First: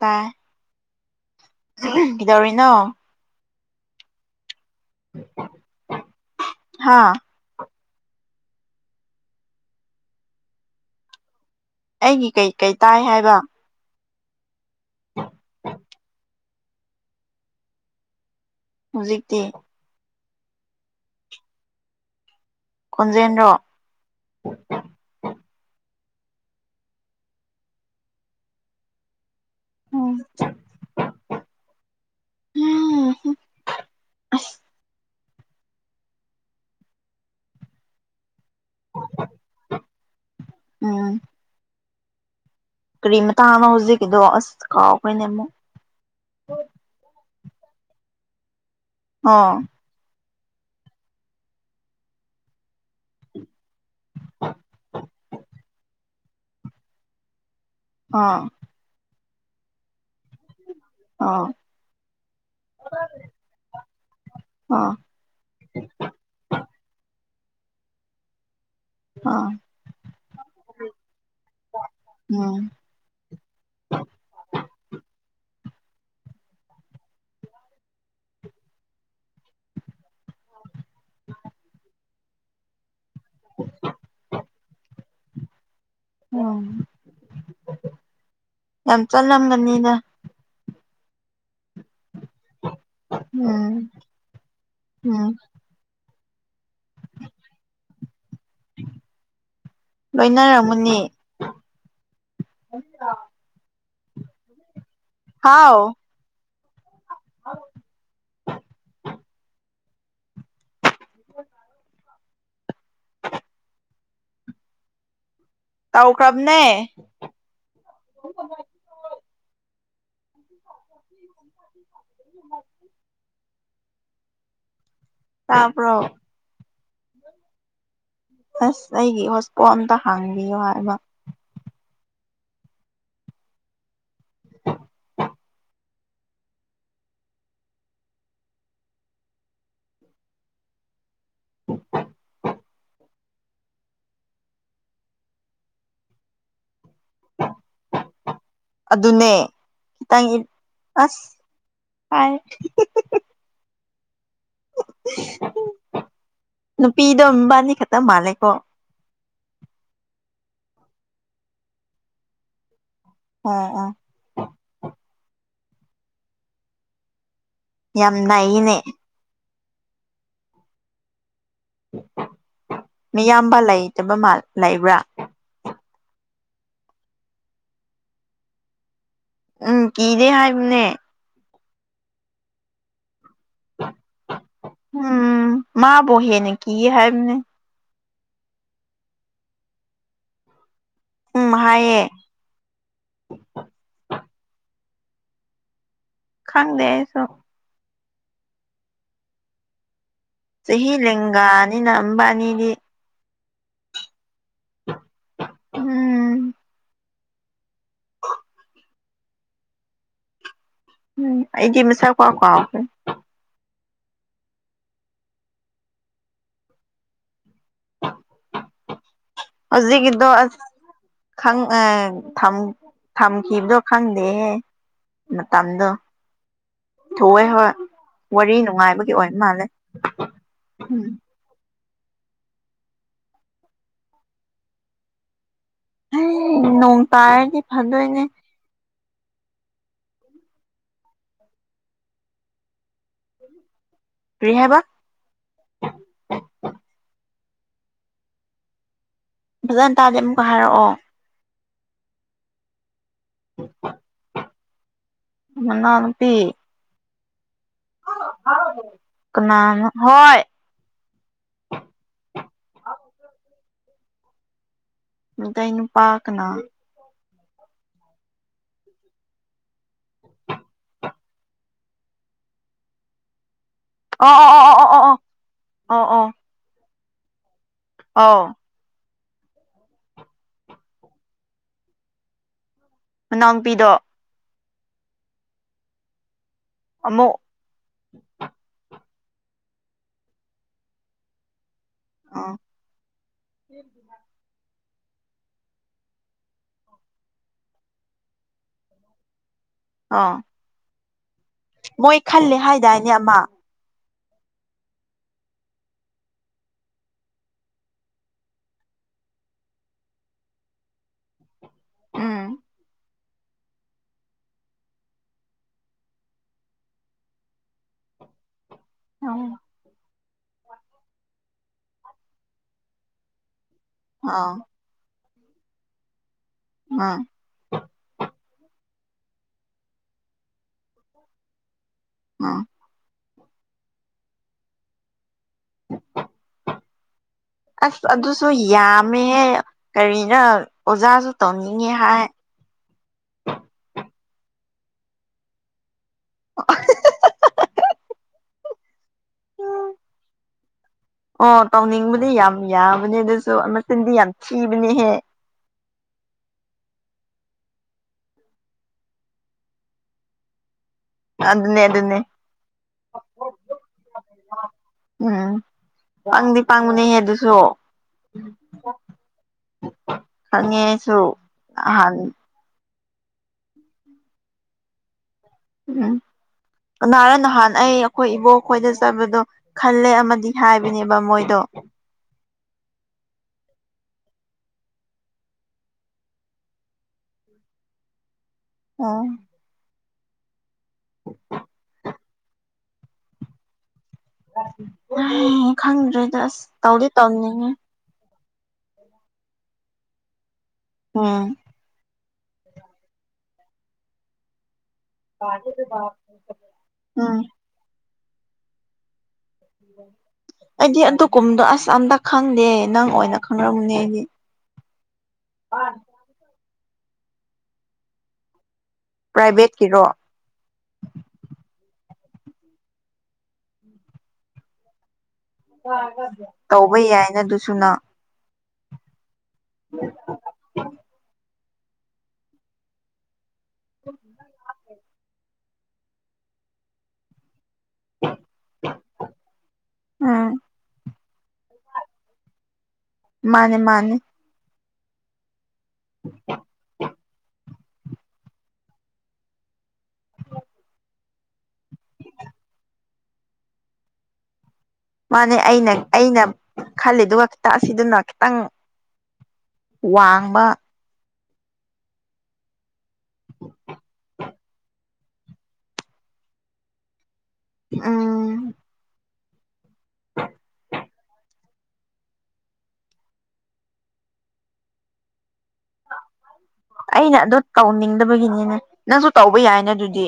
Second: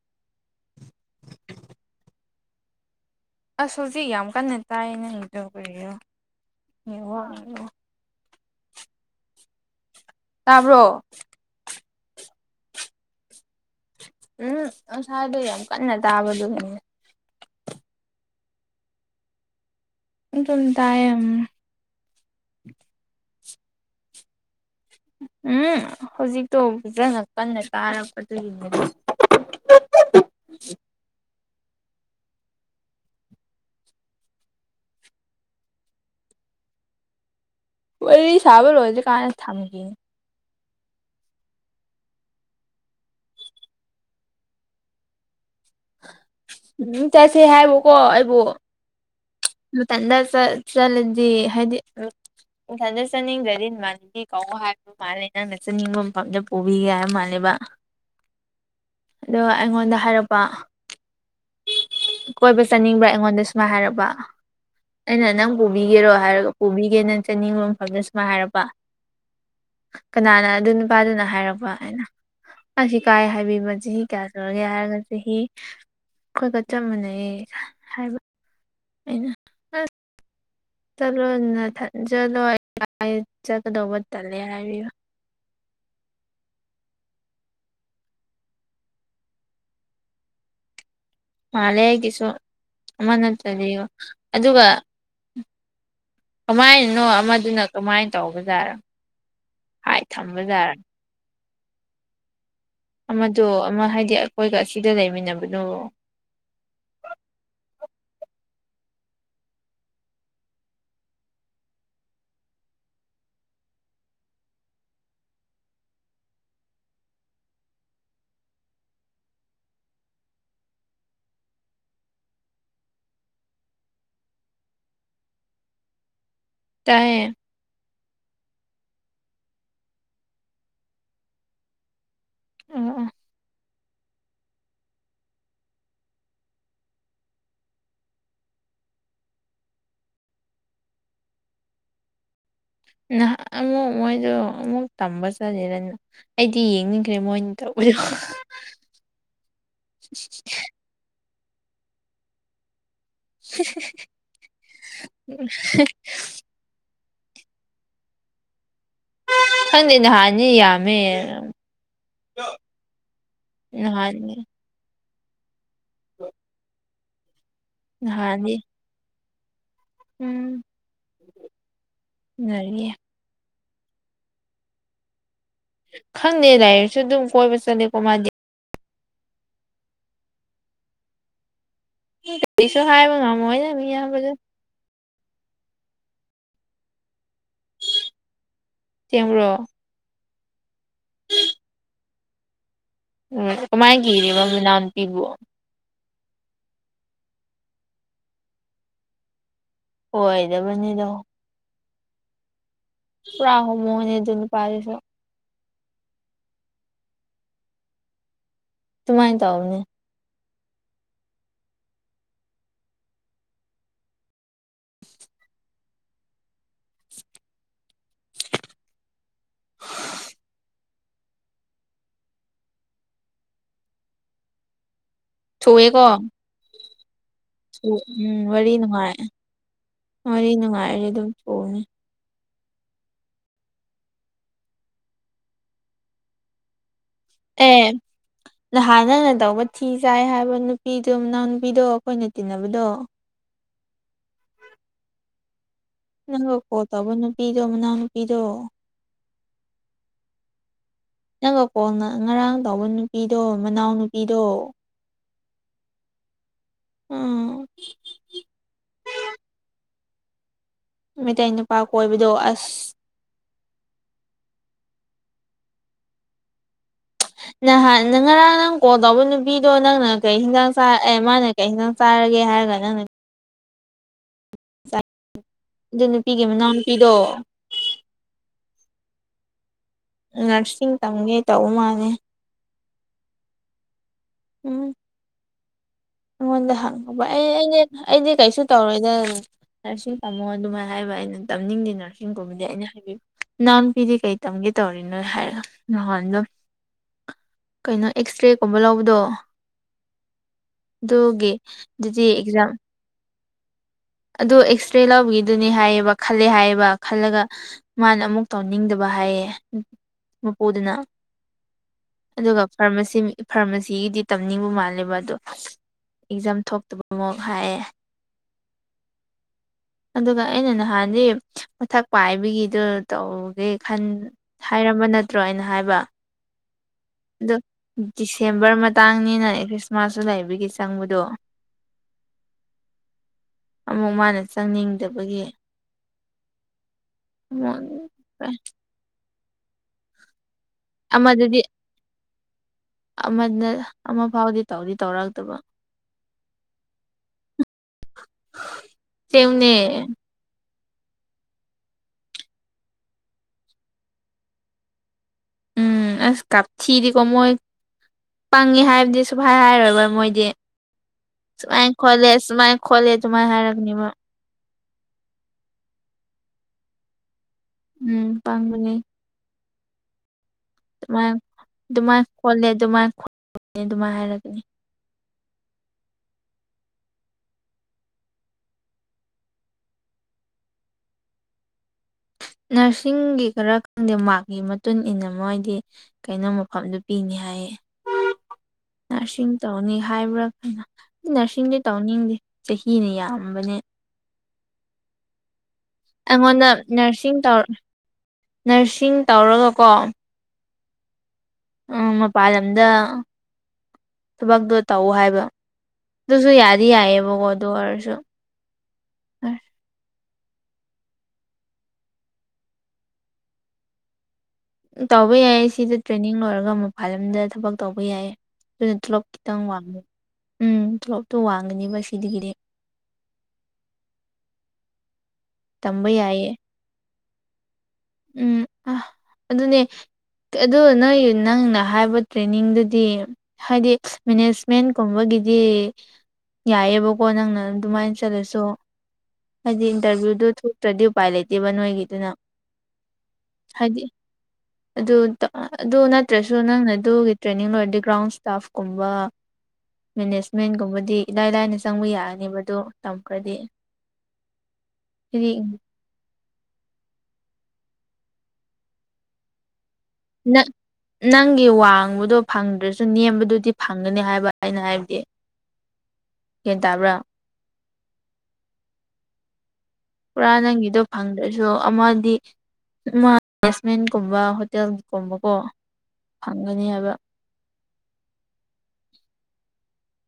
ꯇꯥꯏ ꯀꯩꯗꯧꯔꯤꯅꯣ ꯑꯁ ꯍꯨꯖꯤꯛ ꯌꯥꯝ ꯀꯟꯅ ꯇꯥꯏ ꯅꯪꯒꯤ ꯗꯣ ꯀꯔꯤꯔꯣ ꯍꯥ ꯅꯦꯋꯥꯛꯅꯦ ꯇꯥꯕ꯭ꯔꯣ ꯑꯩꯒꯤ ꯀꯩꯀꯩ ꯇꯥꯏ ꯍꯥꯏꯕ ꯎꯝ ꯉꯁꯥꯏꯗꯣ ꯌꯥꯝ ꯀꯟꯅ ꯇꯥꯕꯗꯨꯒꯤꯅꯦ ꯍꯨꯖꯤꯛꯇꯤ ꯑꯗꯨꯝ ꯇꯥꯏꯌꯦ ꯎꯝ ꯈꯣꯟꯖꯦꯟꯔꯣ ꯎꯝ ꯍꯧꯖꯤꯛꯇꯣ ꯐꯖꯅ ꯀꯟꯅ ꯇꯥꯔꯛꯄꯗꯨꯒꯤꯅꯦ [unintelligible] [unintelligible] ꯋꯥꯔꯤ ꯁꯥꯕ ꯂꯣꯏꯗꯔ꯭ꯤꯀꯥꯟ ꯊꯝꯒꯤꯅꯤ ꯎꯝ ꯀꯔꯤ ꯃꯇꯥꯡꯅꯣ ꯍꯧꯖꯤꯛꯀꯤꯗꯣ ꯑꯁ ꯀꯥꯎꯒꯔ꯭ꯦꯅꯦ ꯑꯃꯨꯛ ꯎꯝ ꯆꯁꯦ ꯍꯥꯏꯕꯨꯀꯣ ꯑꯩꯕꯨ ꯑꯣ ꯃꯊꯟꯗ ꯆꯠ ꯆꯠꯂꯗꯤ ꯍꯥꯏꯗꯤ ꯃꯊꯟꯗ ꯆꯠꯅꯤꯡꯗ꯭ꯔꯗꯤ ꯏꯃꯥꯟꯅꯕꯤ ꯀꯧꯑꯣ ꯍꯥꯏꯕ ꯃꯥꯜꯂꯦ ꯅꯪꯅ ꯆꯅꯤꯡꯕ ꯃꯐꯝꯗ ꯄꯨꯕꯤꯒꯦ ꯍꯥꯏꯕ ꯃꯥꯜꯂꯦꯕ ꯑꯥ ꯑꯗꯣ ꯑꯩꯉꯣꯟꯗ ꯍꯥꯏꯔꯛꯄ ꯑꯥ ꯀꯣꯏꯕ ꯆꯠꯅꯤꯡꯕ꯭ꯔꯥ ꯑꯩꯉꯣꯟꯗ ꯁꯨꯃꯥꯏ ꯍꯥꯏꯔꯛꯕ ꯑꯣ ꯑꯩꯅ ꯅꯪ ꯄꯨꯕꯤꯒꯦꯔꯣ ꯍꯥꯏꯔꯒ ꯄꯨꯕꯤꯒꯦ ꯅꯪ ꯆꯠꯅꯤꯡꯕ ꯃꯐꯝꯗ ꯁꯨꯃꯥꯏ ꯍꯥꯏꯔꯛꯄ ꯑꯥ ꯀꯅꯥꯅ ꯑꯗꯨ ꯅꯨꯄꯥꯗꯨꯅ ꯍꯥꯏꯔꯛꯄ ꯍꯥꯏꯅ ꯎꯝ ꯑꯁꯤ ꯀꯥꯏ ꯍꯥꯏꯕꯤꯕ ꯆꯍꯤ ꯀꯌꯥ ꯁꯨꯔꯒꯦ ꯍꯥꯏꯔꯒ ꯆꯍꯤ ꯈꯣꯏꯒ ꯆꯞ ꯃꯥꯟꯅꯩꯌꯦ ꯍꯥꯏꯕ ꯑꯩꯅ ꯑ ꯆꯠꯂꯣ ꯅꯊꯠ ꯆꯠꯂꯣꯏ [unintelligible] ꯆꯠꯀꯗꯧꯕ ꯇꯜꯂꯦ ꯍꯥꯏꯕꯤꯕ ꯎꯝ ꯌꯥꯝ ꯆꯠꯂꯝꯒꯅꯤꯗ ꯃꯥꯜꯂꯦ ꯑꯩꯒꯤꯁꯨ ꯑꯃ ꯎꯝ ꯅꯠꯇꯗꯤꯌꯣ ꯑꯗꯨꯒ ꯎꯝ ꯀꯃꯥꯏꯅꯅꯣ ꯑꯃꯗꯨꯅ ꯀꯃꯥꯏꯟ ꯇꯧꯕꯖꯥꯔ ꯍꯥꯏꯠ ꯊꯝꯕ ꯖꯥꯔ ꯂꯣꯏꯅꯔꯝꯒꯅꯤ ꯑꯃꯗꯣ ꯑꯃ ꯍꯥꯏꯗꯤ ꯑꯩꯈꯣꯏꯒ ꯑꯁꯤꯗ ꯂꯩꯃꯤꯟꯅꯕꯗꯣ ꯑ [inaudible] [inaudible] ꯇꯥꯎꯈ꯭ꯔꯥꯕꯅꯦ [inaudible] ꯇꯥꯕ꯭ꯔꯣ ꯇꯥꯏꯌꯦ ꯑꯁ ꯑꯩꯒꯤ ꯍꯣꯁꯄꯣꯜ ꯑꯝꯇ ꯍꯥꯡꯕꯤꯌꯣ ꯍꯥꯏꯕ ꯎꯝ ꯎꯝ ꯅꯍꯥꯛ ꯑꯃꯨꯛ ꯃꯣꯏꯗꯣ ꯑꯃꯨꯛ ꯇꯝꯕ ꯆꯠꯂꯦꯗꯅ ꯑꯩꯗꯤ ꯌꯦꯡꯅꯤꯡꯗꯦ [unintelligible] ꯃꯣꯏ ꯇꯧꯕꯤꯔꯣ ꯑꯗꯨꯅꯦ ꯍꯥꯢ [inaudible] ꯅꯨꯄꯤꯗꯣ ꯃꯕꯥꯅꯤ ꯈꯛꯇ ꯃꯥꯜꯂꯦꯀꯣ ꯈꯪꯗꯦ ꯅꯍꯥꯟꯗꯤ ꯌꯥꯝꯃꯦ ꯑꯣ ꯑꯣ ꯅꯍꯥꯟ ꯍ [inaudible] ꯌꯥꯝ ꯅꯩꯌꯦꯅꯦ ꯎꯝ ꯉꯥꯜꯂꯤꯌꯦ ꯃꯌꯥꯝꯕ ꯂꯩꯇꯕ ꯃꯥꯜ ꯂꯩꯇꯕ꯭ꯔꯥ ꯈꯪꯗꯦ ꯂꯩꯔꯁꯨ ꯑꯗꯨꯝ ꯀꯣꯏꯕ ꯆꯠꯂꯦꯀꯣ ꯃꯥꯗꯤ ꯎꯝ ꯀꯤꯗꯦ ꯍꯥꯏꯕꯅꯦ ꯀꯔꯤꯁꯨ ꯍꯥꯏꯕ ꯉꯝꯃꯣꯏꯅꯦ ꯃꯌꯥꯝꯕꯗꯨ ꯎꯝ ꯃꯥꯕꯨ ꯍꯦꯟꯅ ꯀꯤꯌꯦ ꯍꯥꯏꯕꯅꯦ ꯆꯦꯡꯕ꯭ꯔꯣ ꯎꯝ ꯍꯥꯏꯌꯦ ꯎꯝ ꯀꯃꯥꯏꯅ ꯀꯤꯔꯤꯕ ꯃꯅꯥꯎ ꯅꯨꯄꯤꯕꯨ ꯈꯪꯗꯦ ꯑꯩꯁꯨ ꯍꯣꯏ ꯆꯍꯤ ꯂꯦꯟꯒꯥꯅꯤꯅ ꯃꯕꯥꯅꯤꯗꯤ [unintelligible] ꯑꯗꯨ ꯄꯥꯁ [unintelligible] ꯎꯝ ꯑꯗꯨꯃꯥꯏꯅ ꯇꯧꯕꯅꯦ ꯎꯝ ꯑꯩꯗꯤ ꯃꯁꯥꯛꯐꯥꯎ ꯀꯥꯎꯈ꯭ꯔꯦ ꯍꯧꯖꯤꯛ ꯀꯤꯗꯣ ꯑꯥ ꯊꯝꯈꯤꯕꯗꯣ ꯈꯪꯗꯦꯍꯦ ꯃꯇꯥꯝꯗꯣ ꯊꯨꯑꯦꯀꯣ ꯊꯣꯛꯑꯦ ꯍꯣꯏ ꯎꯝ ꯋꯥꯔꯤ ꯅꯨꯡꯉꯥꯏꯕꯒꯤ ꯅꯨꯡꯉꯥꯏ ꯑꯣꯏ ꯃꯥꯜꯂꯦ ꯎꯝ ꯍ [unintelligible] ꯑꯦ ꯅꯣꯡ ꯇꯥꯔꯗꯤ ꯑꯦ ꯐꯗꯣꯏꯅꯦ ꯅꯍꯥꯟ ꯅꯪꯅ ꯇꯧꯕ ꯊꯤ ꯆꯥꯏ ꯍꯥꯏꯕ ꯅꯨꯄꯤꯗꯣ ꯃꯅꯥꯎꯅꯨꯄꯤꯗꯣ ꯑꯩꯈꯣꯏꯅ ꯇꯤꯟꯅꯕꯗꯣ ꯀꯔꯤ ꯍꯥꯏꯕ ꯅꯪꯒ ꯀꯣꯜ ꯇꯧꯕ ꯅꯨꯄꯤꯗꯣ ꯃꯅꯥꯎꯅꯨꯄꯤꯗꯣ ꯐꯖꯅ ꯇꯥꯗꯦ ꯑꯃꯨꯛꯀ ꯍꯥꯏꯔꯛꯑꯣ ꯅꯪꯒ ꯀꯣꯜ ꯉꯔꯥꯡ ꯇꯥꯎꯕ ꯅꯨꯄꯤꯗꯣ ꯃꯅꯥꯎ ꯅꯨꯄꯤꯗꯣ ꯃꯅꯥꯎꯅꯨꯄꯤ ꯎꯝ ꯀꯅꯥꯔ ꯍꯣꯏ ꯃꯩꯇꯩ ꯅꯨꯄꯥ ꯀꯣꯏꯕꯗꯣ ꯑꯁ ꯃꯩꯇꯩ ꯅꯨꯄꯥ ꯀꯅꯥ ꯅꯍꯥꯟ ꯉꯔꯥꯡ ꯅꯪ ꯀꯣꯜ ꯇꯧꯕ ꯅꯨꯄꯤꯗꯣ ꯅꯪꯅ ꯀꯩ ꯍꯤꯟꯁꯥꯡ ꯆꯥꯔꯛꯑꯦ ꯃꯥꯅ ꯀꯩꯪ ꯍꯦꯟꯖꯥꯡ ꯆꯥꯔꯒꯦ ꯍꯥꯏꯔꯒ ꯅꯪꯅ ꯑꯣ ꯑꯣ ꯑꯣ ꯑꯣ ꯑꯣ ꯑꯣ ꯑꯣ ꯄꯤꯗꯣ ꯑꯥꯎ ꯅꯔꯁꯤꯡ ꯇꯝꯒꯦ ꯇꯧꯕ ꯃꯥꯜꯂꯦ ꯃꯅꯥꯎꯅꯨꯄꯤꯗꯣ ꯎꯝ ꯑꯩꯉꯣꯟꯗ ꯍꯪꯉꯕ ꯑꯃꯨꯛ ꯑꯩ ꯑꯩꯅ ꯑꯩꯗꯤ ꯀꯩꯁꯨ ꯇꯧꯔꯣꯏꯗ ꯅꯔꯁꯁꯤꯡ ꯇꯝꯃꯣ ꯑꯗꯨꯃꯥꯏꯅ ꯍꯥꯏꯕ ꯑꯩꯅ ꯇꯝꯅꯤꯡꯗꯦ ꯅꯔꯁ ꯑꯥ ꯀꯒꯨꯝꯕꯗꯤ ꯑꯩꯅ ꯍꯥꯏꯕꯤꯌꯨ ꯏꯅꯥꯎꯅꯨꯄꯤꯗꯤ ꯀꯩ ꯇꯝꯒꯦ ꯇꯧꯔꯤꯅꯣ ꯍꯥꯏꯔꯒ ꯅꯍꯥꯟ ꯑꯗꯨꯝ ꯀꯩꯅꯣ ꯑꯦꯛꯁ ꯔꯦꯒꯨꯝꯕ ꯂꯧꯕꯗꯣ ꯑꯥ ꯑꯗꯨꯒꯤ ꯑꯗꯨꯗꯤ ꯑꯦꯛꯖꯥꯝ ꯅꯤ ꯑꯃ ꯑꯗꯨ ꯑꯦꯛꯁ ꯔꯦ ꯂꯧꯕꯒꯤꯗꯨꯅꯦ ꯍꯥꯏꯌꯦꯕ ꯈꯜꯂꯦ ꯍꯥꯏꯌꯦꯕ ꯈꯜꯂꯒ ꯃꯥꯅ ꯑꯃꯨꯛ ꯇꯧꯅꯤꯡꯗꯕ ꯍꯥꯏꯌꯦ ꯃꯄꯨꯗꯨꯅ ꯎꯝ ꯑꯗꯨꯒ ꯐꯥꯔꯃꯥꯁꯤ ꯃꯤ ꯐꯥꯔꯃꯥꯁꯤꯒꯤꯗꯤ ꯇꯝꯅꯤꯡꯕ ꯃꯥꯜꯂꯦꯕ ꯑꯗꯣ ꯑꯦꯛꯖꯥꯝ ꯊꯣꯛꯇꯕ ꯃꯨꯛ ꯍꯥꯏꯌꯦ ꯑꫭ ꯑꯗꯨꯒ ꯑꯩꯅ ꯅꯍꯥꯟꯗꯤ ꯃꯊꯛ ꯄꯥꯏꯕꯒꯤꯗꯨ ꯇꯧꯒꯦ ꯈꯟ ꯑꯥ ꯍꯥꯏꯔꯝꯕ ꯅꯠꯇ꯭ꯔꯣ ꯑꯩꯅ ꯍꯥꯏꯕ ꯑ ꯑꯗꫭ ꯗꯤꯁꯦꯝꯕꯔ ꯃꯇꯥꯡꯅꯤꯅꯅꯦ ꯈ꯭ꯔꯤꯁꯃꯥꯁꯁꯨ ꯂꯩꯕꯒꯤ ꯆꯪꯕꯗꯣ ꯎꯝ ꯑꯃꯨꯛ ꯃꯥꯅ ꯆꯪꯅꯤꯡꯗꯕꯒꯤ ꯑꯁ ꯑꯃꯨꯛ ꯑꯗꯨꯁꯨ ꯌꯥꯝꯃꯦꯍꯦ ꯀꯔꯤꯅ ꯑꯣꯖꯥꯁꯨ ꯑꯃꯗꯗꯤ ꯇꯧꯅꯤꯡꯉꯦ ꯍꯥꯏ ꯑꯃꯅ ꯑꯃ ꯐꯥꯎꯗꯤ ꯇꯧꯗꯤ ꯇꯧꯔꯛꯇꯕ [unintelligible] ꯁꯦꯡꯕꯅꯦ ꯑꯣ ꯇꯧꯅꯤꯡꯕꯗꯤ ꯌꯥꯝ ꯌꯥꯕꯅꯦ ꯑꯗꯨꯁꯨ ꯃꯆꯤꯟꯗꯤ ꯌꯥꯝ ꯊꯤꯕꯅꯦꯍꯦ ꯎꯝ ꯑꯁ ꯀꯥꯞꯊꯤꯗꯤ ꯀꫭ ꯃꯣꯏ ꯄꯪꯉꯤ ꯍꯥꯏꯕꯗꯤ ꯁꯨꯞ ꯍꯥꯏ ꯍꯥꯏꯔꯣꯏꯕ ꯃꯣꯏꯗꯤ ꯑꯗꯨꯅꯦ ꯁꯨꯃꯥꯏ ꯑꯗꯨꯅꯦ ꯈꫭꯠꯂꯦ ꯁꯨꯃꯥꯏꯅ ꯈꫭꯠꯂꯦ ꯁꯨꯃꯥꯏꯅ ꯍꯥꯏꯔꯛꯅꯦꯕ ꯎꯝ ꯄꯪꯗꯤ ꯄꯪꯕꯅꯦꯍꯦ ꯑꯗꯨꯁꯨ ꯎꯝ ꯄꯥꯡꯕꯅꯦ [inaudible] ꯑꯩꯁꯨ ꯑꯗꯨꯃꯥꯏꯅ ꯅꯍꯥꯟ ꯑꯗꯨꯃꯥꯏꯅ ꯈꯣꯠꯂꯦ ꯑꯗꯨꯃꯥꯏꯅ ꯈꯣꯠꯅꯤ ꯑꯗꯨꯃꯥꯏ ꯍꯥꯏꯔꯒꯅꯤ ꯎꯝ ꯀꯅꯔ ꯅꯍꯥꯟ ꯑꯩ ꯑꯩꯈꯣꯏ ꯏꯕꯣꯛ ꯈꯣꯏꯗ ꯆꯠꯄꯗꯣ ꯈꯜꯂꯦ ꯑꯃꯗꯤ ꯍꯥꯏꯕꯅꯦꯕ ꯃꯣꯏꯗꯣ ꯅꯔꯁꯤꯡꯒꯤ ꯈꯔ ꯈꯪꯗꯦ ꯃꯥꯔꯛꯀꯤ ꯃꯇꯨꯡ ꯏꯟꯅ ꯃꯣꯏꯗꯤ ꯀꯩꯅꯣ ꯃꯐꯝꯗꯨ ꯄꯤꯅꯤ ꯍꯥꯏꯌꯦ [inaudible] ꯅꯔꯁꯤ ꯇꯧꯅꯤ ꯍꯥꯏꯕ꯭ꯔꯥ ꯀꯩꯅ ꯅꯔꯁꯤꯡꯗꯤ ꯇꯧꯅꯤꯡꯗꯦ ꯆꯍꯤꯅ ꯌꯥꯝꯕꯅꯦ ꯑ ꯈꯪ ꯑꯩꯉꯣꯟꯗ ꯅꯔꯁꯤꯡ ꯇꯧ ꯅꯔꯁꯤꯡ ꯇꯧꯔꯒꯀꯣ ꯑꯝ ꯎꯝ ꯃꯄꯥꯟꯂꯝꯗ ꯊꯕꯛꯇꯣ ꯇꯧ ꯍꯥꯏꯕ ꯑꯗꯨꯁꯨ ꯌꯥꯗꯤ ꯎꯝ ꯌꯥꯏꯑꯕꯀꯣ ꯑꯗꯨ ꯑꯣꯏꯔꯁꯨ ꯑꯩꯗꯤ ꯑꯗꯨꯒ ꯀꯨꯝꯗꯣ ꯑꯁ ꯑꯝꯇ ꯈꯪꯗꯦ ꯅꯪ ꯑꯣꯏꯅ ꯈꯪꯔꯝꯅꯤ ꯑꯩꯗꯤ ꯇꯧꯕ ꯌꯥꯏꯌꯦ ꯁꯤꯗ ꯇ꯭ꯔꯦꯅꯤꯡ ꯂꯣꯏꯔꯒ ꯃꯄꯥꯜ ꯂꯝꯗ ꯊꯕꯛ ꯇꯧꯕ ꯌꯥꯏꯌꯦ ꯑꯗꯨꯅ ꯇꯣꯂꯣꯞ ꯈꯤꯇꯪ ꯋꯥꯡꯉꯤ ꯄ꯭ꯔꯥꯏꯚꯦꯠꯀꯤꯔꯣ ꯎꯝ ꯇꯣꯂꯣꯞꯇꯣ ꯋꯥꯡꯒꯅꯤꯕ ꯁꯤꯗꯒꯤꯗꯤ ꯇꯝꯕ ꯌꯥꯏꯌꯦ [unintelligible] ꯇꯧꯕ ꯌꯥꯏꯅ ꯑꯗꯨꯁꯨ ꯅꯪ ꯎꯝ ꯑ ꯑꯗꯨꯅꯦ ꯑꯗꯨ ꯅꯣꯏ ꯅꯪꯅ ꯍꯥꯏꯕ ꯇ꯭ꯔꯦꯟꯅꯤꯡꯗꯨꯗꯤ ꯍꯥꯏꯗꯤ ꯃꯦꯅꯦꯖꯃꯦꯟ ꯀꯨꯝꯕꯒꯤꯗꯤ ꯌꯥꯏꯑꯕꯀꯣ ꯅꯪꯅ ꯑꯗꯨꯃꯥꯏꯅ ꯆꯠꯂꯁꯨ ꯍꯥꯏꯗꯤ ꯏꯟꯇꯔꯚ꯭ꯌꯨꯗꯨ ꯎꯝ ꯊꯣꯛꯇ꯭ꯔꯗꯤ ꯎꯄꯥꯏ ꯂꯩꯇꯦꯕ ꯅꯣꯏꯒꯤꯗꯨꯅ ꯃꯥꯅꯦ ꯍꯥꯏꯗꯤ ꯃꯥꯅꯦ ꯑꯗꯨ ꯑꯗꯨ ꯅꯠꯇ꯭ꯔꯁꯨ ꯅꯪꯅ ꯑꯗꯨꯒꯤ ꯇ꯭ꯔꯦꯅꯤꯡ ꯂꯣꯏꯔꯗꯤ ꯒ꯭ꯔꯥꯎꯟ ꯏ꯭ꯁꯇꯥꯐ ꯀꯨꯝꯕ ꯃꯦꯅꯦꯖꯃꯦꯟꯒꯨꯝꯕꯗꯤ ꯏꯂꯥꯏ ꯂꯥꯏꯅ ꯆꯪꯕ ꯌꯥꯔꯅꯦꯕꯗꯣ ꯇꯝꯈ꯭ꯔꯗꯤ ꯍꯥꯏꯗꯤ ꯃꯥꯅꯦ ꯑꯩꯅ ꯑꯩꯅ ꯈꯜꯂꯤꯗꯨꯒ ꯈꯤꯇ ꯑꯁꯤꯗꯨꯅ ꯈꯤꯇꯪ ꯋꯥꯡꯕꯥ ꯅꯪꯒꯤ ꯋꯥꯡꯕꯗꯣ ꯐꯪꯗ꯭ꯔꯁꯨ ꯅꯦꯝꯕꯗꯨꯗꯤ ꯐꯪꯒꯅꯤ ꯍꯥꯏꯕ ꯑꯩꯅ ꯍꯥꯏꯕꯗꯤ ꯒ꯭ꯌꯥꯟ ꯇꯥꯕ꯭ꯔꯥ ꯑꯝ ꯄꯨꯔꯥ ꯅꯪꯒꯤꯗꯣ ꯐꯪꯗ꯭ꯔꯁꯨ ꯑꯃꯗꯤ ꯑꯃꯥ ꯃꯦꯅꯦꯁꯃꯦꯟ ꯀꯨꯝꯕ ꯍꯣꯇꯦꯜꯒꯨꯝꯕꯀꯣ ꯐꯪꯒꯅꯤ ꯍꯥꯏꯕ ꯑꯩꯅ ꯑꯗꯣ ꯇꯧꯅꯤꯡꯗꯕꯒꯤꯅꯤꯅꯦ ꯅꯪꯁꯨ ꯇꯧꯕ ꯌꯥꯏꯅ ꯑꯗꯨꯗꯤ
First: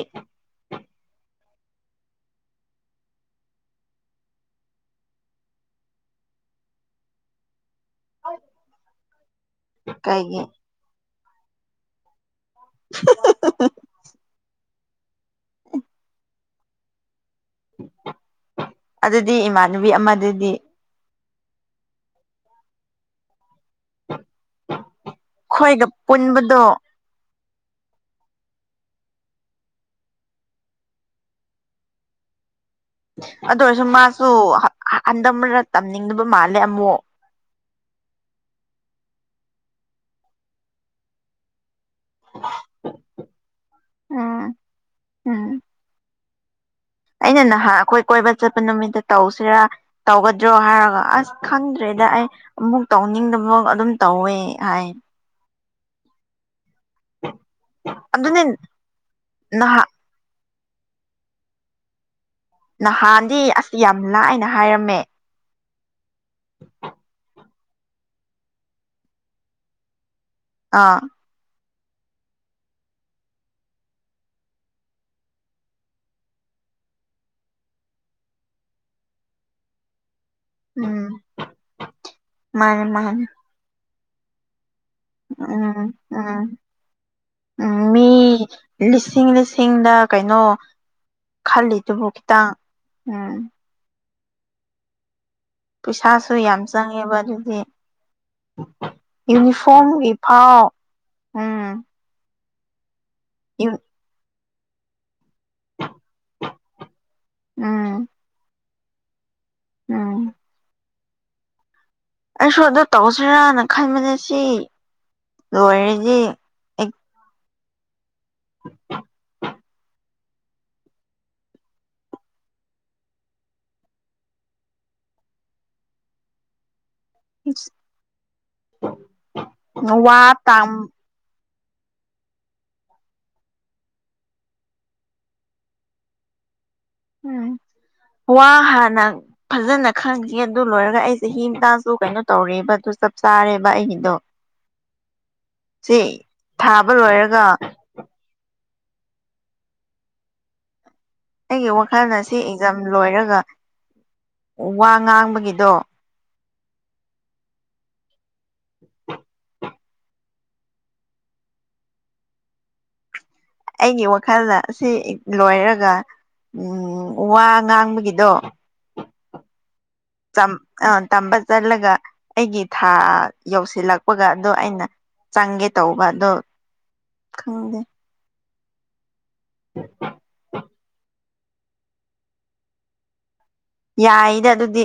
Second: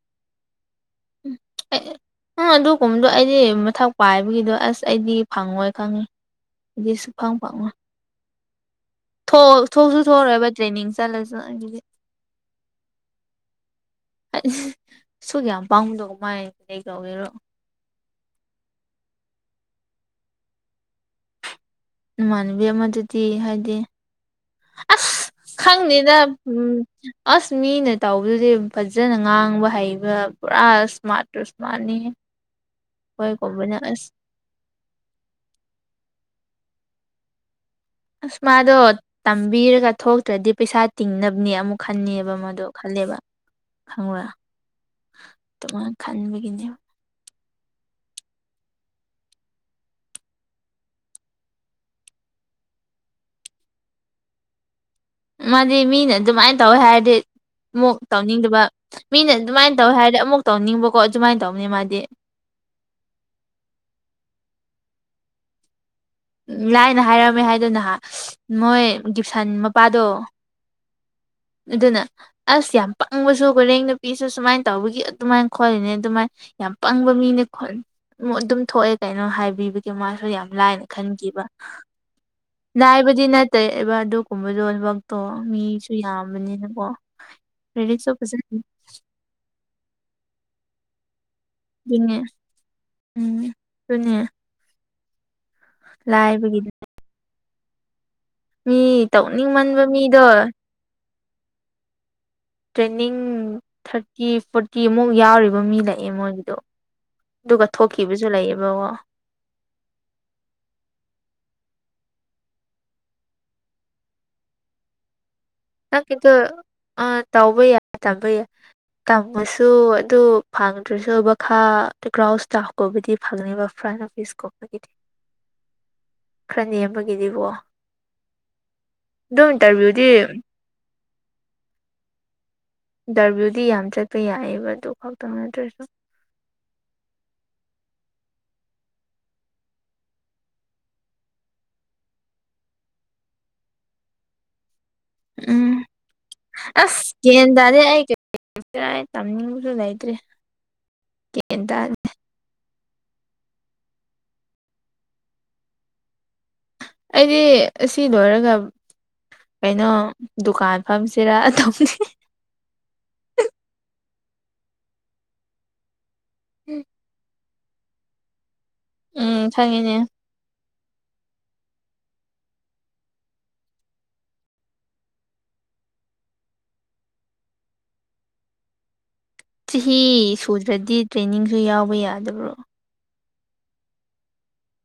ꯎꯝ ꯑꯩ ꯑꯪ ꯑꯗꯨꯒꯨꯝꯕꯗꯣ ꯑꯩꯗꯤ ꯃꯊꯛ ꯄꯥꯏꯕꯒꯤꯗꯣ ꯑꯁ ꯑꯩꯗꯤ ꯐꯪꯉꯣꯏ ꯈꯪꯉꯤ ꯑꯩꯗꯤ ꯁꯨꯡꯐꯪ ꯐꯪꯉꯣꯏ ꯊꯣꯛ ꯊꯣꯛꯁꯨ ꯀꯩꯒꯤ ꯊꯣꯛꯔꯣꯏꯕ ꯇ꯭ꯔꯦꯅꯤꯡ ꯆꯠꯂꯁꯨ ꯑꯗꯨꯗꯤ [unintelligible] ꯁꯨ ꯀꯌꯥꯝ ꯄꯥꯝꯗꯧ ꯃꯥꯥꯏ ꯀꯩ ꯀꯧꯒꯦꯔꯣ ꯑꯗꯨꯗꯤ ꯏꯃꯥꯟꯅꯕꯤ ꯑꯃ ꯑꯗꯨꯗꯤ ꯏꯃꯥꯟꯅꯕꯤ ꯑꯃꯗꯨꯗꯤ ꯍꯥꯏꯗꯤ ꯑꯁ ꯈꯣꯏꯒ ꯈꯪꯗꯦꯗꯥ ꯄꯨꯟꯕꯗꯣ ꯑꯁ ꯃꯤꯅ ꯇꯧꯕꯗꯨꯗꯤ ꯐꯖꯅ ꯉꯥꯡꯕ ꯍꯩꯕ ꯄꯨꯔꯥ ꯏ꯭ꯁꯃꯥꯔ꯭ꯠꯇ ꯏ꯭ꯁꯃꯥꯔ꯭ꯠꯅꯤꯍꯦ ꯑꯗꯨ ꯑꯣꯏꯔꯁꯨ ꯃꯥꯁꯨ ꯍꯟꯗꯛ ꯃꯔꯛ ꯇꯝꯅꯤꯡꯗꯕ ꯃꯥꯜꯂꯦ ꯑꯃꯨꯛ ꯑꯁ ꯃꯥꯗꯣ ꯇꯝꯕꯤꯔꯒ ꯊꯣꯛꯇ꯭ꯔꯗꯤ ꯄꯩꯁꯥ ꯇꯤꯡꯅꯕꯅꯦ ꯑꯃꯨꯛ ꯈꯟꯅꯤꯕ ꯃꯗꯣ ꯈꯜꯂꯦꯕ ꯈꯪꯕ꯭ꯔꯥ ꯎꯝ ꯎꯝ ꯗꯨꯃꯥ꯭ꯏꯟ ꯈꯟꯕꯒꯤꯅꯦꯕꯥ ꯑꯩꯅ ꯅꯍꯥꯟ ꯑꯩꯈꯣꯏ ꯀꯣꯏꯕ ꯆꯠꯄ ꯅꯨꯃꯤꯠꯇ ꯇꯧꯁꯤꯔꯥ ꯇꯧꯒꯗ꯭ꯔꯣ ꯍꯥꯏꯔꯒ ꯑꯁ ꯈꯪꯗ꯭ꯔꯦꯗ ꯑꯩ ꯑꯃꯨꯛ ꯇꯧꯅꯤꯡꯗꯕ ꯑꯗꯨꯝ ꯇꯧꯋꯦ ꯍꯥꯏ ꯃꯥꯗꯤ ꯃꯤꯅ ꯑꯗꯨꯃꯥꯏꯅ ꯇꯧꯋꯦ ꯍꯥꯏ ꯗꯤ ꯑꯃꯨꯛ ꯑꯗꯨꯅꯦ ꯇꯧꯅꯤꯡꯗꯕ ꯃꯤꯅ ꯑꯗꯨꯃꯥꯏꯅ ꯅꯍꯥꯟ ꯇꯧꯋꯦ ꯍꯥꯏꯔꯗꯤ ꯑꯃꯨꯛ ꯇꯧꯅꯤꯡꯕꯀꯣ ꯑꯗꯨꯃꯥꯏꯅ ꯇꯧꯕꯅꯤ ꯃꯥꯗꯤ ꯅꯍꯥꯟꯗꯤ ꯑꯁ ꯌꯥꯝ ꯂꯥꯏꯅ ꯍꯥꯏꯔꯝꯃꯦ ꯎꯝ ꯂꯥꯏꯅ ꯍꯥꯏꯔꯝꯃꯦ ꯍꯥꯏꯗꯅ ꯍꯥꯟ ꯃꯣꯏ ꯒꯤꯞꯁꯟ ꯃꯄꯥꯗꯣ ꯑꯥ ꯑꯗꯨꯅ ꯑꯁ ꯌꯥꯝ ꯄꯪꯕꯁꯨ ꯍꯣꯔꯦꯟ ꯅꯨꯄꯤꯁꯨ ꯁꯨꯃꯥꯏꯅ ꯇꯧꯕꯒꯤ ꯑꯗꯨꯃꯥꯏꯅ ꯈꯣꯂꯤꯅꯦ ꯑꯗꯨꯃꯥꯏ ꯌꯥꯝ ꯄꯪꯕ ꯃꯤꯅꯦ ꯈꯣꯟ ꯑꯗꯨꯝ ꯊꯣꯛꯑꯦ ꯀꯩꯅꯣ ꯍꯥꯏꯕꯤꯕꯒꯤ ꯃꯥꯁꯨ ꯌꯥꯝ ꯂꯥꯏ ꯎꯝ ꯈꯟꯈꯤꯕ ꯃꯥꯅꯦ ꯃꯥꯅꯦ ꯂꯥꯏꯕꯗꯤ ꯅꯠꯇꯦꯕ ꯑꯗꯨꯒꯨꯝꯕꯗꯣ [unintelligible] ꯇꯣ ꯎꯝ ꯃꯤꯁꯨ ꯎꯝ ꯌꯥꯝꯕꯅꯤꯅꯀꯣ ꯎꯝ [unintelligible] ꯃꯤ ꯐꯖꯅ ꯂꯤꯁꯤꯡ ꯂꯤꯁꯤꯡꯗ ꯀꯩꯅꯣ ꯈꯜꯂꯤꯗꯨꯕꯨ ꯑꯗꯨꯅꯦ ꯈꯤꯇꯪ ꯎꯝ ꯑꯗꯨꯅꯦ ꯄꯩꯁꯥꯁꯨ ꯌꯥꯝ ꯂꯥꯏꯕꯒꯤꯗꯤ ꯆꯪꯉꯦꯕ ꯑꯗꯨꯒꯤ ꯃꯤ ꯇꯧꯅꯤꯡꯃꯟꯕ ꯃꯤꯗꯣ ꯌꯨꯅꯤꯐ꯭ꯔꯣꯝꯒꯤꯐꯥꯎ ꯎꯝ ꯇ꯭ꯔꯦꯅꯤꯡ ꯊꯥꯔꯇꯤ ꯐ꯭ꯔꯣꯠ ꯇꯤ ꯑꯃꯨꯛ ꯌꯥꯎꯔꯤꯕ ꯃꯤ ꯂꯩꯑꯦ ꯃꯣꯏꯒꯤꯗꯣ ꯑꯗꯨꯒ ꯎꯝ ꯊꯣꯛꯈꯤꯕꯁꯨ ꯂꯩꯌꯦꯕꯀꯣ ꯎꯝ ꯑꯩꯁꯨ ꯑꯗꯨ ꯇꯧꯁꯤꯔꯥꯅ ꯈꯟꯕꯅꯦ ꯁꯤ ꯂꯣꯏꯔꯗꯤ ꯅꯪꯒꯤꯗꯣ ꯑ ꯇꯧꯕ ꯌꯥꯗꯕꯩ ꯇꯝꯃꯁꯨ ꯑꯗꯨ ꯐꯪꯗ꯭ꯔꯁꯨ ꯃꯈꯥ [unintelligible] [inaudible] ꯈꯔ ꯅꯦꯝꯕꯒꯤꯗꯤꯕꯣ ꯑꯗꯨꯝ ꯏꯟꯇꯔꯚꯤꯌꯨꯗꯤ ꯑꯝ ꯏꯟꯗꯔꯚ꯭ꯌꯨꯗꯤ ꯌꯥꯝ ꯆꯠꯄ ꯌꯥꯏꯑꯦꯕ ꯑꯗꯨ ꯈꯛꯇꯪ ꯅꯠꯇ꯭ꯔꯁꯨ ꯎꯝ ꯋꯥ ꯍꯥꯟꯅ ꯐꯖꯅ ꯈꯪꯈꯤꯒꯦ ꯑꯗꯨ ꯂꯣꯏꯔꯒ ꯑꯩ ꯆꯍꯤ [unintelligible] ꯀꯩꯅꯣ ꯇꯧꯔꯦꯕ ꯑꯗꯨ ꯆꯞ ꯆꯥꯔꯦꯕ ꯑꯩꯒꯤꯗꯣ [inaudible] ꯎꯝ ꯁꯤ ꯊꯥꯕ ꯑꯁ ꯂꯣꯏꯔꯒ ꯒ꯭ꯌꯥꯟ ꯇꯥꯗꯦ ꯑꯩ [unintelligible] ꯇꯝꯅꯤꯡꯕꯁꯨ ꯂꯩꯇ꯭ꯔꯦ ꯒ꯭ꯌꯥꯟ ꯑꯩꯒꯤ ꯇꯥꯗꯦ ꯋꯥꯈꯜꯅ ꯁꯤ ꯑꯦꯛꯖꯥꯝ ꯂꯣꯏꯔꯒ ꯋꯥ ꯉꯥꯡꯕꯒꯤꯗꯣ ꯑꯩꯗꯤ ꯑꯁꯤ ꯂꯣꯏꯔꯒ ꯀꯩꯅꯣ ꯗꯨꯀꯥꯟ ꯐꯝꯁꯤꯔꯥ ꯇꯧꯕꯅꯤ ꯑꯩꯒꯤ ꯋꯥꯈꯜꯅ ꯁꯤ ꯂꯣꯏꯔꯒ ꯎꯝ ꯋꯥ ꯉꯥꯡꯕꯒꯤꯗꯣ ꯎꯝ ꯈꯪꯉꯤꯅꯦ ꯆꯝ ꯑ ꯇꯝꯕ ꯆꯠꯂꯒ ꯑꯩꯒꯤ ꯊꯥ ꯌꯧꯁꯤꯜꯂꯛꯄꯒꯗꯣ ꯑꯩꯅ ꯆꯪꯒꯦ ꯇꯧꯕ ꯑꯗꯣ ꯈꯪꯗꯦ ꯆꯍꯤ ꯁꯨꯗ꯭ꯔꯗꯤ ꯇ꯭ꯔꯦꯅꯤꯡꯁꯨ ꯌꯥꯎꯕ ꯌꯥꯗꯕ꯭ꯔꯣ ꯌꯥꯏꯗ ꯑꯗꯨꯗꯤ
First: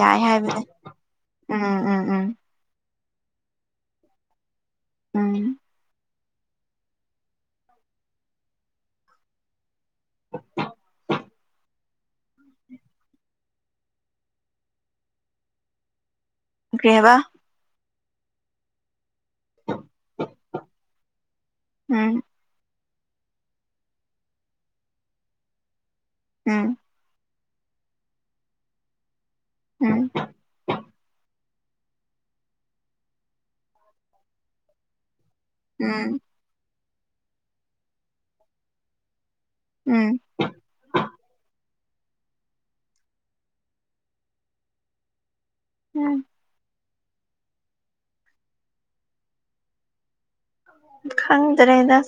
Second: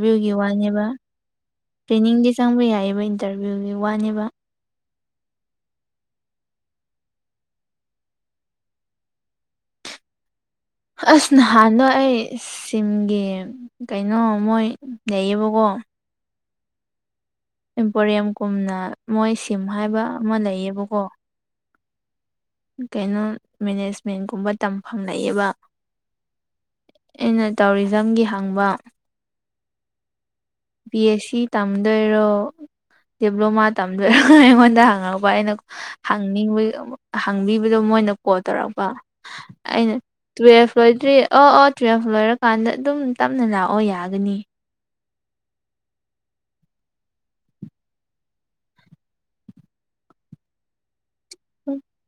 ꯌꯥꯏ ꯍꯥꯏꯕꯅꯦ ꯋꯥꯅꯦꯕ ꯎꯝ ꯎꯝ ꯎꯝ ꯇ꯭ꯔꯦꯅꯤꯡꯗꯤ ꯆꯪꯕ ꯌꯥꯏꯌꯦꯕ ꯏꯟꯇꯔꯚꯤꯌꯨꯒꯤ ꯋꯥꯅꯦꯕ ꯎꯝ [inaudible] ꯑꯁ ꯅꯍꯥꯟꯗꯣ ꯑꯩ ꯁꯤꯝꯒꯤ ꯀꯩꯅꯣ ꯃꯣꯏ ꯂꯩꯌꯦꯕꯀꯣ ꯀꯩ ꯍꯥꯏꯕꯥ ꯏꯟꯄꯣꯔꯦꯝ ꯀꯨꯝꯅ ꯃꯣꯏ ꯁꯤꯝ ꯍꯥꯏꯕ ꯑꯃ ꯂꯩꯌꯦꯕꯀꯣ ꯎꯝ ꯀꯩꯅꯣ ꯃꯦꯅꯦꯖꯃꯦꯟꯒꯨꯝꯕ ꯇꯝꯐꯝ ꯂꯩꯌꯦꯕ ꯎꯝ ꯑꯩꯅ ꯇꯧꯔꯤꯖꯝꯒꯤ ꯍꯪꯕ ꯎꯝ ꯕꯤ ꯑꯦꯁ ꯁꯤ ꯇꯝꯗꯣꯏꯔꯣ ꯗꯤꯄ꯭ꯂꯣꯃꯥ ꯇꯝꯗꯣꯏꯔꯣꯅ ꯑꯩꯉꯣꯟꯗ ꯍꯪꯉꯛꯄ ꯑꯩꯅ ꯎꯝ ꯍꯪꯅꯤꯡꯕꯩ ꯑꯃꯨꯛ ꯍꯪꯕꯤꯕꯗꯣ ꯃꯣꯏꯅ ꯀꯣꯜ ꯇꯧꯔꯛꯄ ꯑꯩꯅ ꯎꯝ ꯇꯨꯌꯦꯜꯐ ꯂꯣꯏꯗ꯭ꯔꯤ ꯑꯣ ꯑꯣ ꯇꯨꯌꯦꯜꯐ ꯂꯣꯏꯔꯀꯥꯟꯗ ꯑꯗꯨꯝ ꯇꯞꯅ ꯂꯥꯛꯑꯣ ꯌꯥꯒꯅꯤ ꯎꯝ ꯈꯪꯗ꯭ꯔꯦꯗ